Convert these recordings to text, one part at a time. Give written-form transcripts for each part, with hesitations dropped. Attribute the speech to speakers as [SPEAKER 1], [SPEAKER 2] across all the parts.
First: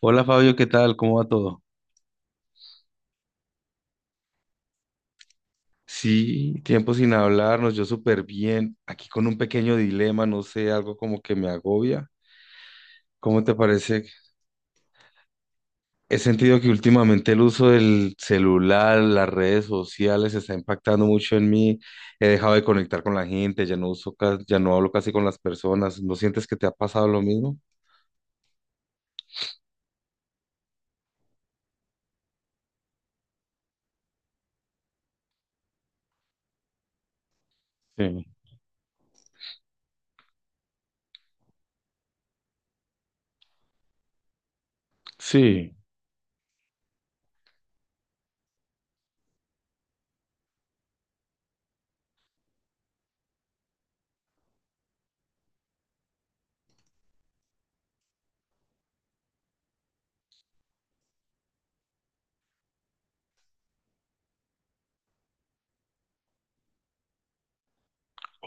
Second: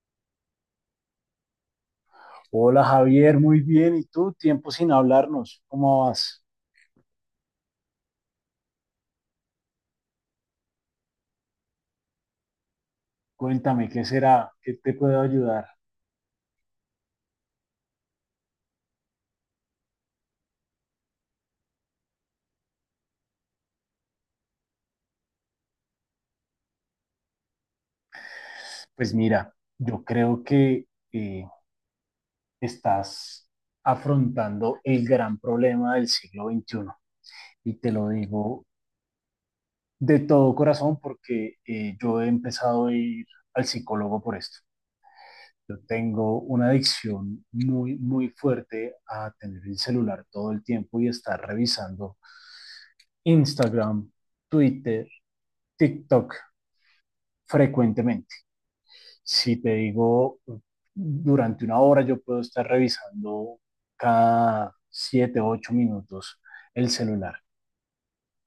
[SPEAKER 1] Hola Fabio, ¿qué tal? ¿Cómo va todo?
[SPEAKER 2] Hola Javier, muy bien. ¿Y tú? Tiempo sin hablarnos. ¿Cómo vas?
[SPEAKER 1] Sí, tiempo sin hablarnos, yo súper bien, aquí con un pequeño dilema, no sé, algo como que me agobia. ¿Cómo te
[SPEAKER 2] Cuéntame,
[SPEAKER 1] parece?
[SPEAKER 2] ¿qué será? ¿Qué te puedo ayudar?
[SPEAKER 1] He sentido que últimamente el uso del celular, las redes sociales está impactando mucho en mí. He dejado de conectar con la gente, ya no uso, ya no hablo casi con las personas. ¿No sientes que te ha pasado lo mismo?
[SPEAKER 2] Pues mira, yo creo que eh, estás afrontando el gran problema del siglo XXI. Y te lo
[SPEAKER 1] Sí,
[SPEAKER 2] digo de todo corazón porque yo he empezado a ir al psicólogo por esto.
[SPEAKER 1] sí.
[SPEAKER 2] Yo tengo una adicción muy, muy fuerte a tener el celular todo el tiempo y estar revisando Instagram, Twitter, TikTok frecuentemente. Si te digo, durante una hora yo puedo estar revisando cada 7 u 8 minutos el celular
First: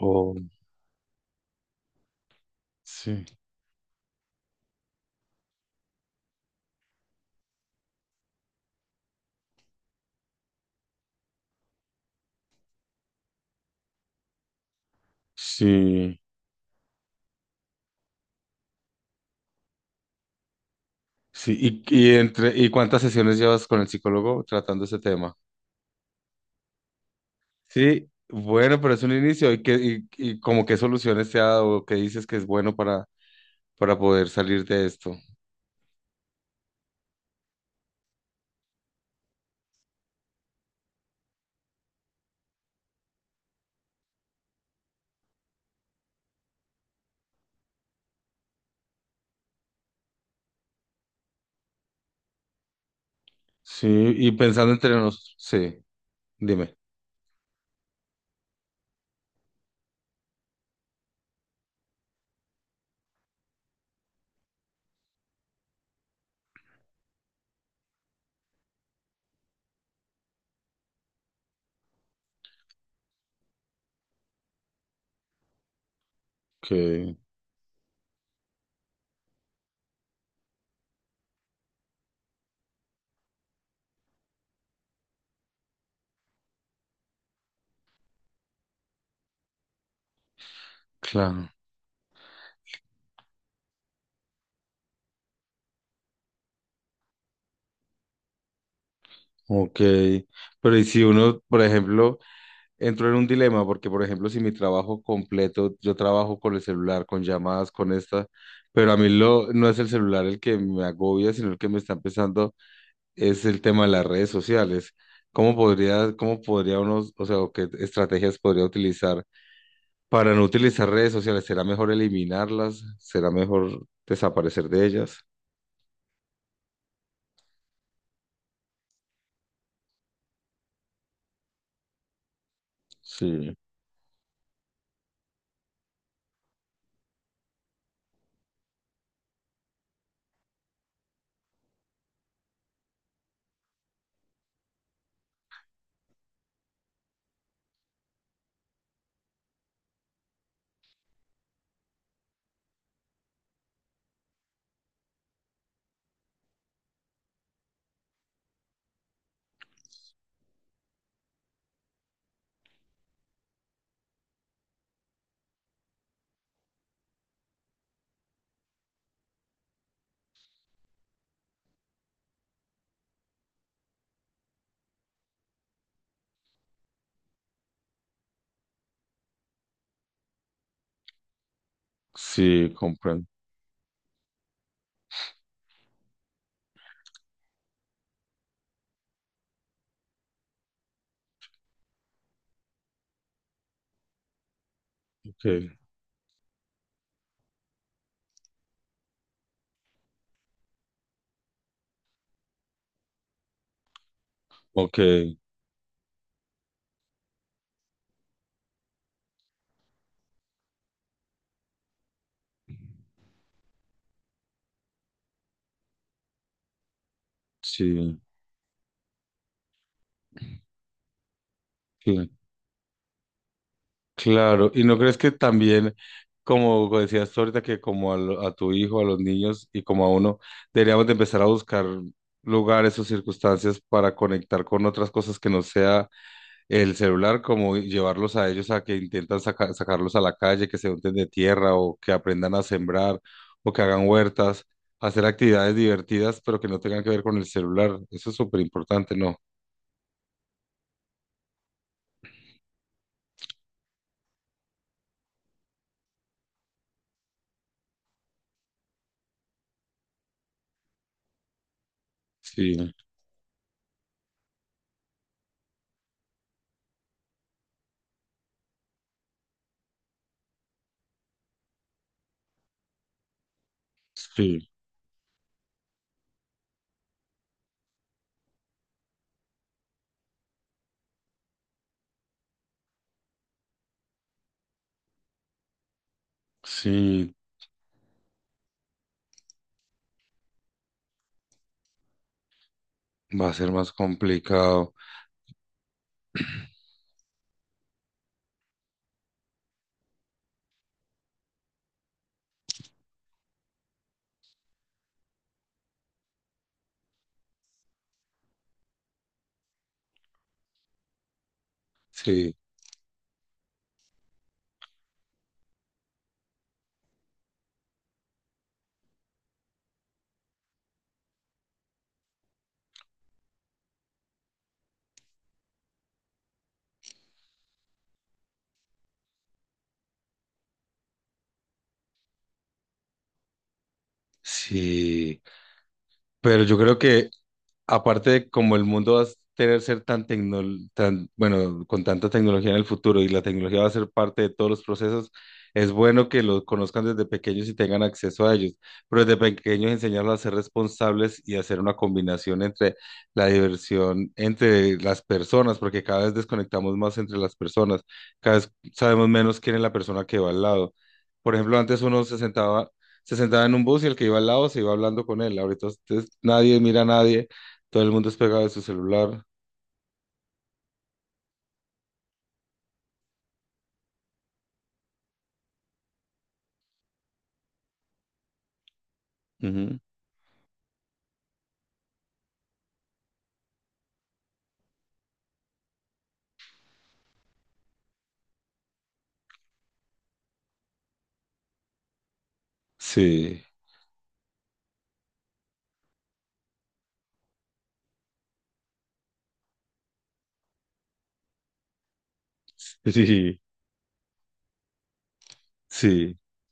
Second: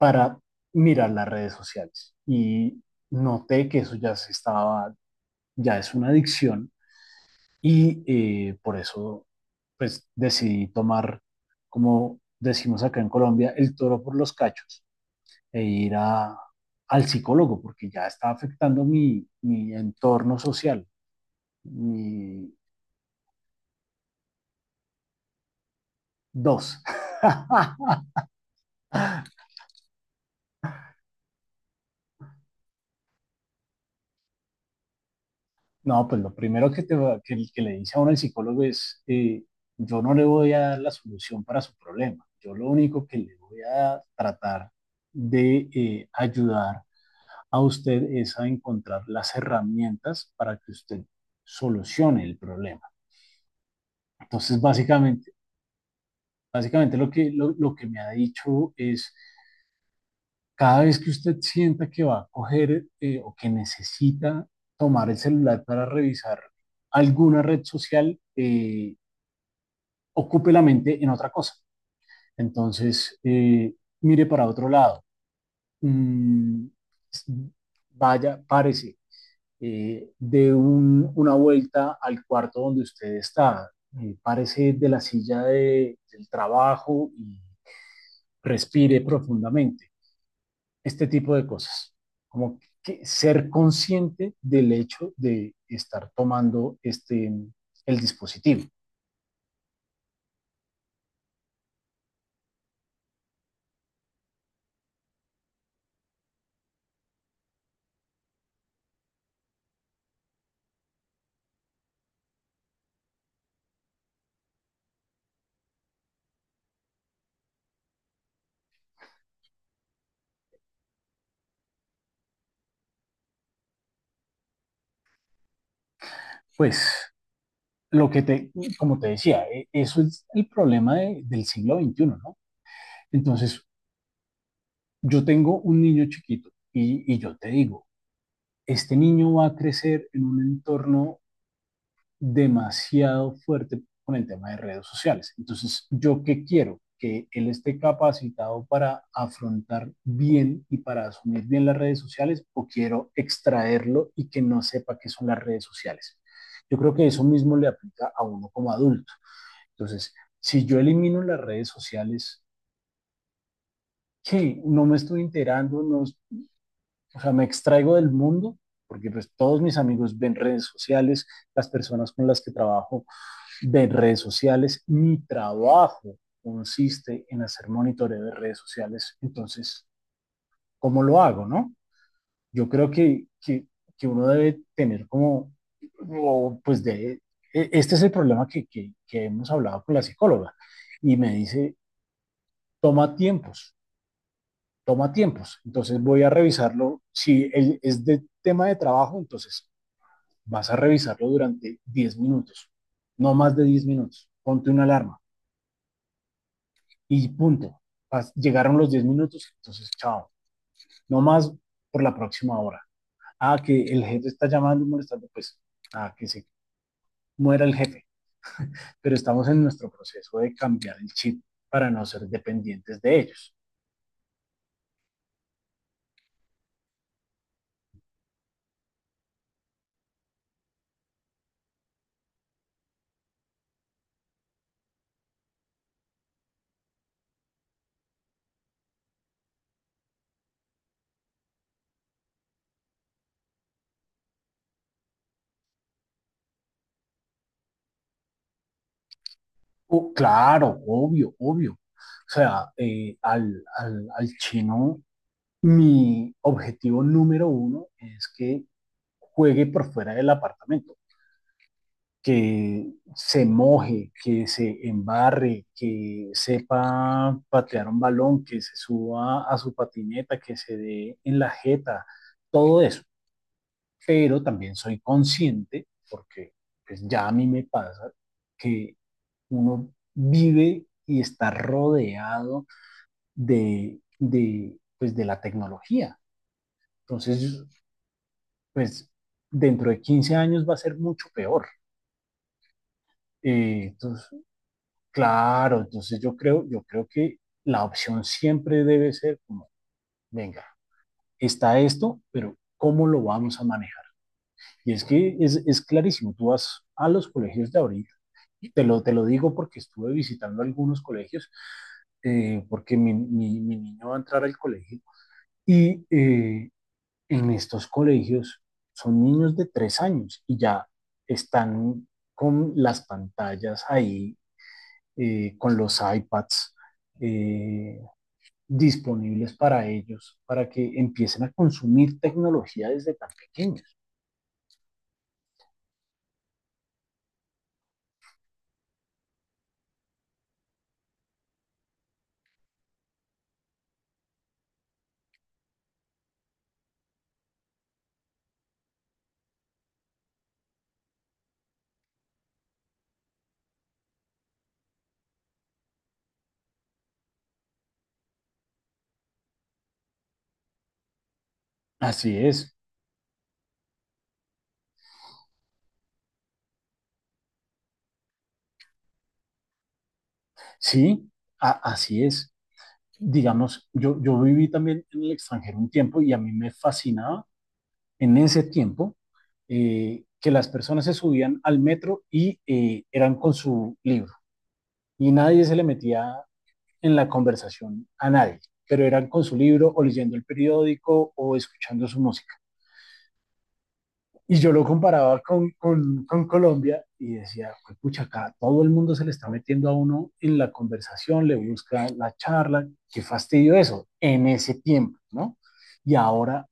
[SPEAKER 1] Oh,
[SPEAKER 2] mirar las redes sociales. Y
[SPEAKER 1] sí.
[SPEAKER 2] noté que eso ya se estaba, ya es una adicción y por eso pues decidí tomar, como decimos acá en Colombia, el toro por los cachos e ir
[SPEAKER 1] Sí,
[SPEAKER 2] a, al psicólogo porque ya está afectando mi entorno social.
[SPEAKER 1] sí. ¿Y,
[SPEAKER 2] Y
[SPEAKER 1] y cuántas sesiones llevas con el psicólogo tratando ese tema?
[SPEAKER 2] dos.
[SPEAKER 1] Sí, bueno, pero es un inicio. ¿Y qué, y como qué soluciones te ha dado? ¿Qué dices que es bueno para poder salir de esto?
[SPEAKER 2] No, pues lo primero que, te, va- que le dice a uno el psicólogo es, yo no le voy a dar la solución para su problema. Yo lo único que le voy a tratar de ayudar a usted es a encontrar las herramientas para que usted solucione el problema.
[SPEAKER 1] Sí, y
[SPEAKER 2] Entonces,
[SPEAKER 1] pensando entre
[SPEAKER 2] básicamente,
[SPEAKER 1] nosotros, sí, dime.
[SPEAKER 2] básicamente lo que me ha dicho es, cada vez que usted sienta que va a coger o que necesita tomar el celular para revisar alguna red social, ocupe la mente en otra cosa. Entonces, mire para otro lado. Mm,
[SPEAKER 1] Que
[SPEAKER 2] vaya, párese, una vuelta al cuarto donde usted está. Párese de la silla del trabajo y respire profundamente. Este tipo de
[SPEAKER 1] claro,
[SPEAKER 2] cosas, como que ser consciente del hecho de estar tomando este, el dispositivo.
[SPEAKER 1] ok. Pero y si uno, por ejemplo, entró en un dilema, porque por ejemplo, si mi trabajo completo, yo trabajo con el celular, con llamadas, con esta, pero a mí lo, no es el celular el que me agobia, sino el que me está empezando es el tema de las redes sociales. Cómo podría uno, o sea, o qué estrategias podría utilizar para no utilizar redes sociales? ¿Será mejor eliminarlas? ¿Será mejor desaparecer de ellas?
[SPEAKER 2] Pues lo que te, como te decía, eso es el problema del siglo veintiuno, ¿no?
[SPEAKER 1] Sí,
[SPEAKER 2] Entonces, yo tengo un niño chiquito y yo te digo, este niño va a crecer en un entorno demasiado fuerte con el tema de redes sociales. Entonces, ¿yo qué quiero? Que él esté capacitado para afrontar bien y para asumir bien las redes sociales o quiero extraerlo y que no sepa qué son las redes sociales. Yo creo que eso mismo le aplica a uno como adulto. Entonces, si yo elimino las redes sociales, ¿qué? No me estoy enterando, no, o sea, me extraigo del mundo, porque pues todos mis amigos ven redes sociales, las personas con las que trabajo de redes sociales. Mi trabajo consiste en hacer monitoreo de redes sociales. Entonces, ¿cómo lo hago, no? Yo
[SPEAKER 1] sí,
[SPEAKER 2] creo
[SPEAKER 1] comprendo.
[SPEAKER 2] que uno debe tener como, o, pues de, e, este es el problema que hemos hablado con la psicóloga y me dice, toma tiempos, toma tiempos.
[SPEAKER 1] Okay,
[SPEAKER 2] Entonces voy a revisarlo. Si es de tema de trabajo, entonces vas a revisarlo durante 10 minutos, no más de 10 minutos. Ponte una alarma
[SPEAKER 1] okay,
[SPEAKER 2] y punto. Llegaron los 10 minutos, entonces chao, no más por la próxima hora. Ah, que el jefe está llamando y molestando, pues, ah, que se muera el jefe.
[SPEAKER 1] sí,
[SPEAKER 2] Pero estamos en nuestro proceso de cambiar el chip para no ser
[SPEAKER 1] sí,
[SPEAKER 2] dependientes de ellos.
[SPEAKER 1] claro. ¿Y no crees que también, como decías tú ahorita, que como a, a tu hijo, a los niños y como a uno, deberíamos de empezar a buscar lugares o circunstancias para conectar con otras cosas que no sea el celular, como llevarlos a ellos a que intentan sacarlos a la calle, que se unten de tierra o que aprendan a sembrar o que hagan huertas, hacer actividades divertidas, pero que no tengan que ver con el celular. Eso es súper importante, ¿no?
[SPEAKER 2] Oh, claro, obvio, obvio. O sea, al chino, mi objetivo número uno es que juegue por fuera del apartamento,
[SPEAKER 1] Sí,
[SPEAKER 2] que se moje, que se embarre, que sepa patear un balón, que se suba a su patineta, que se dé en la jeta, todo eso. Pero
[SPEAKER 1] sí,
[SPEAKER 2] también soy consciente, porque pues, ya a mí me pasa, que uno vive y está rodeado pues, de la tecnología.
[SPEAKER 1] sí,
[SPEAKER 2] Entonces, pues dentro de 15 años va a ser mucho peor.
[SPEAKER 1] va a ser más
[SPEAKER 2] Entonces,
[SPEAKER 1] complicado.
[SPEAKER 2] claro, entonces yo creo que la opción siempre debe ser como, venga, está esto, pero ¿cómo lo vamos a manejar? Y es que es clarísimo, tú vas a los colegios de ahorita, te lo digo porque estuve visitando algunos colegios,
[SPEAKER 1] Sí,
[SPEAKER 2] porque mi niño va a entrar al colegio, y en estos colegios son niños de 3 años y ya están con las pantallas ahí, con los iPads, eh, disponibles para ellos, para que empiecen a consumir tecnología desde tan pequeños.
[SPEAKER 1] sí. Pero yo creo que aparte de como el mundo va a tener ser tan tecno, tan, bueno, con tanta tecnología en el futuro y la tecnología va a ser parte de todos los procesos, es bueno que los conozcan desde pequeños y tengan acceso a ellos, pero desde pequeños enseñarlos a ser responsables y hacer una combinación entre la diversión entre las personas, porque cada vez desconectamos más entre las personas, cada vez sabemos menos quién es la persona que va al lado. Por ejemplo, antes uno
[SPEAKER 2] Así es,
[SPEAKER 1] se sentaba en un bus y el que iba al lado se iba hablando con él, ahorita nadie mira a nadie, todo el mundo es pegado de su celular.
[SPEAKER 2] sí, así es. Digamos, yo viví también en el extranjero un tiempo y a mí me fascinaba en ese tiempo,
[SPEAKER 1] Ujú.
[SPEAKER 2] que las personas se subían al metro y eran con su libro y nadie se le metía en la conversación a nadie, pero eran con su libro o leyendo el periódico o escuchando su música.
[SPEAKER 1] Sí,
[SPEAKER 2] Y yo lo comparaba con Colombia y decía, pues, pucha, acá todo el mundo se le está metiendo a uno en la conversación, le busca la charla, qué
[SPEAKER 1] sí,
[SPEAKER 2] fastidio eso, en ese tiempo, ¿no? Y
[SPEAKER 1] sí,
[SPEAKER 2] ahora,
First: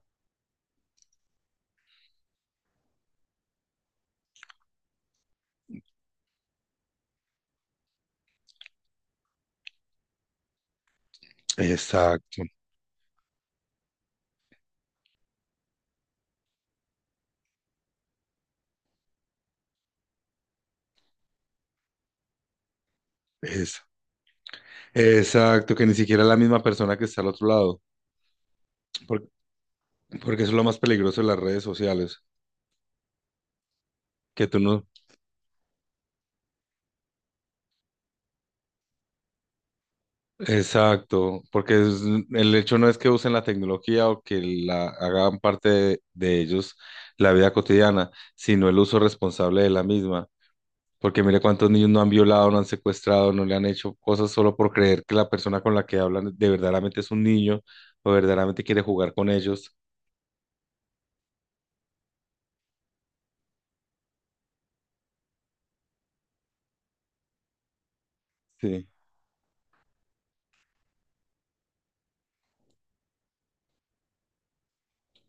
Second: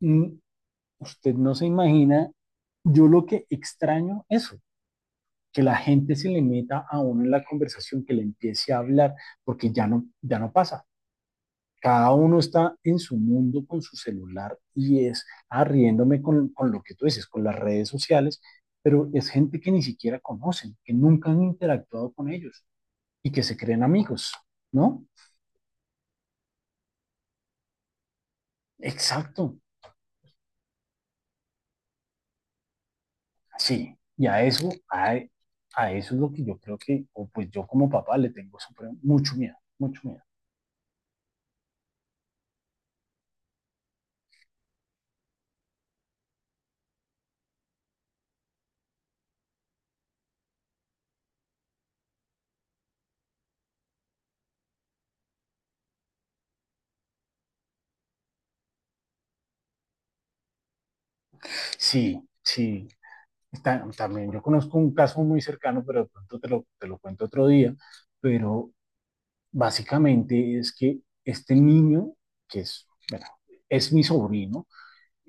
[SPEAKER 2] mm, usted no se imagina, yo lo que extraño eso, que la gente se le meta a uno en la conversación, que le empiece a hablar, porque ya no, ya no pasa. Cada uno
[SPEAKER 1] exacto,
[SPEAKER 2] está en su mundo con su celular y es arriéndome con lo que tú dices, con las redes sociales, pero es gente que ni siquiera conocen, que nunca han interactuado con ellos y que se
[SPEAKER 1] eso.
[SPEAKER 2] creen amigos, ¿no?
[SPEAKER 1] Exacto, que ni siquiera es la misma persona que está al otro lado, por-
[SPEAKER 2] Exacto,
[SPEAKER 1] porque eso es lo más peligroso de las redes sociales,
[SPEAKER 2] sí. Y a
[SPEAKER 1] que tú
[SPEAKER 2] eso,
[SPEAKER 1] no...
[SPEAKER 2] a eso es lo que yo creo que, o pues yo como papá le tengo mucho miedo, mucho miedo.
[SPEAKER 1] Exacto, porque el hecho no es que usen la tecnología o que la hagan parte de ellos la vida cotidiana, sino el uso responsable de la misma. Porque mire cuántos niños no han violado, no han secuestrado, no le han hecho cosas solo por creer que la persona con la que hablan de verdaderamente es un niño o verdaderamente quiere jugar con ellos.
[SPEAKER 2] Sí, sí. Está- también yo conozco un caso muy cercano, pero de pronto te lo cuento otro día, pero
[SPEAKER 1] Sí.
[SPEAKER 2] básicamente es que este niño, que es, bueno, es mi sobrino,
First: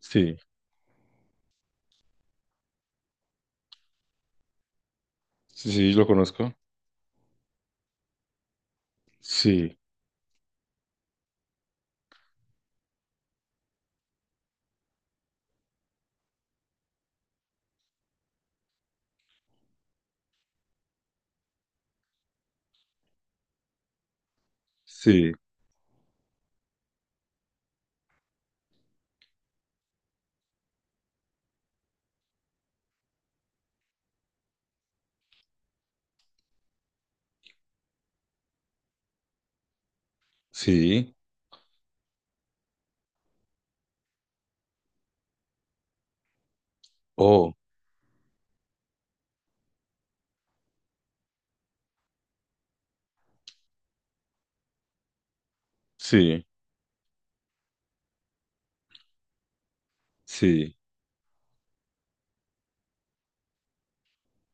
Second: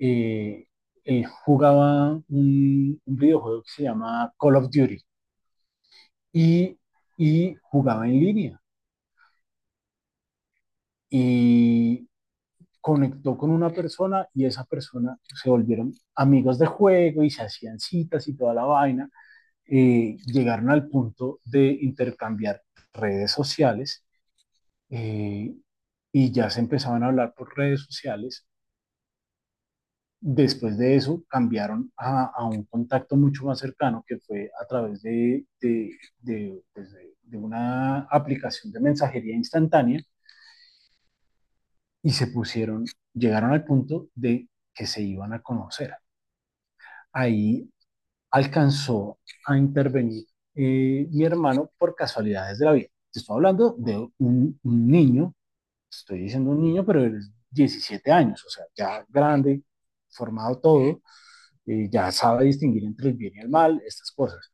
[SPEAKER 1] Sí,
[SPEAKER 2] él jugaba un videojuego que se llama Call of Duty
[SPEAKER 1] sí, sí, lo conozco.
[SPEAKER 2] y, y jugaba en línea
[SPEAKER 1] Sí,
[SPEAKER 2] y conectó con una persona y esa persona se volvieron amigos de juego y se hacían citas y toda la vaina. Llegaron al punto de intercambiar redes sociales,
[SPEAKER 1] sí,
[SPEAKER 2] eh, y ya se empezaban a hablar por redes sociales. Después de eso, cambiaron a un contacto mucho más cercano que fue a través de una aplicación de mensajería instantánea
[SPEAKER 1] sí.
[SPEAKER 2] y se pusieron, llegaron al punto de que se iban a conocer.
[SPEAKER 1] Oh,
[SPEAKER 2] Ahí alcanzó a intervenir, mi hermano por casualidades de la vida. Te estoy hablando de un niño, estoy
[SPEAKER 1] sí,
[SPEAKER 2] diciendo un niño, pero él es 17 años, o sea, ya grande, formado
[SPEAKER 1] sí,
[SPEAKER 2] todo, ya sabe distinguir entre el bien y el mal, estas cosas.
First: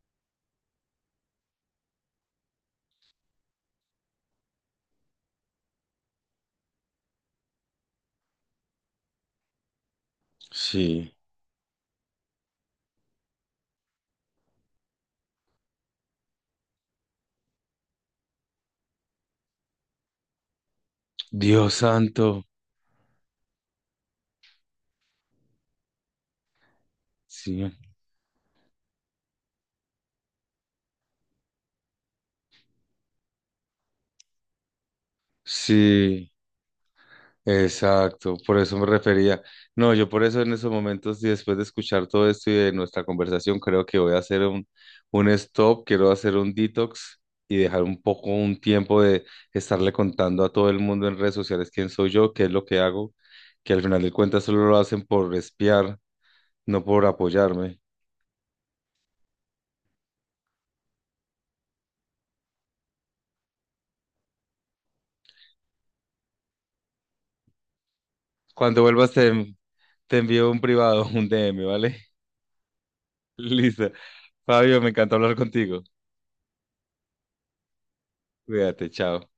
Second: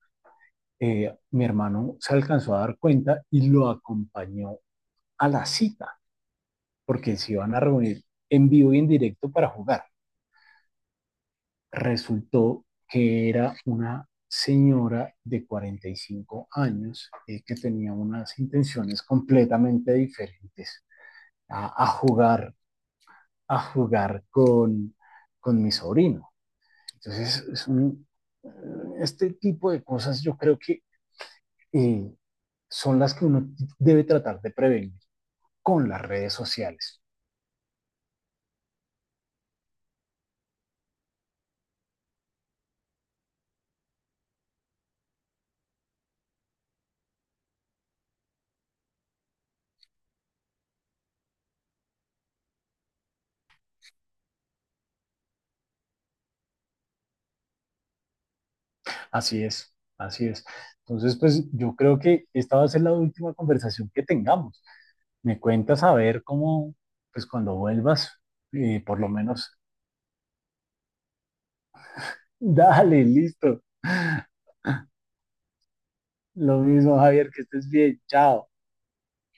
[SPEAKER 2] Mi hermano se alcanzó a dar cuenta y lo acompañó a la cita, porque se iban a reunir en vivo y en directo para jugar.
[SPEAKER 1] sí.
[SPEAKER 2] Resultó que era una señora de 45 años, que tenía unas intenciones completamente diferentes
[SPEAKER 1] Dios
[SPEAKER 2] a, a
[SPEAKER 1] santo.
[SPEAKER 2] jugar, a jugar con mi sobrino. Entonces,
[SPEAKER 1] Sí,
[SPEAKER 2] este tipo de cosas yo creo que eh, son las que uno debe tratar de prevenir con las
[SPEAKER 1] sí.
[SPEAKER 2] redes sociales.
[SPEAKER 1] Exacto, por eso me refería. No, yo por eso en esos momentos y después de escuchar todo esto y de nuestra conversación, creo que voy a hacer un stop, quiero hacer un detox y dejar un poco un tiempo de estarle contando a todo el mundo en redes sociales quién soy yo, qué es lo que hago, que al final de cuentas solo lo hacen por espiar, no por apoyarme.
[SPEAKER 2] Así es, así es. Entonces, pues yo creo que esta va a ser la última conversación que tengamos. Me cuentas a ver cómo, pues cuando vuelvas,
[SPEAKER 1] Cuando
[SPEAKER 2] por lo
[SPEAKER 1] vuelvas te,
[SPEAKER 2] menos,
[SPEAKER 1] te envío un privado, un DM, ¿vale?
[SPEAKER 2] dale, listo.
[SPEAKER 1] Listo. Fabio, me encanta hablar contigo.
[SPEAKER 2] Lo mismo, Javier, que estés bien. Chao.
[SPEAKER 1] Cuídate, chao.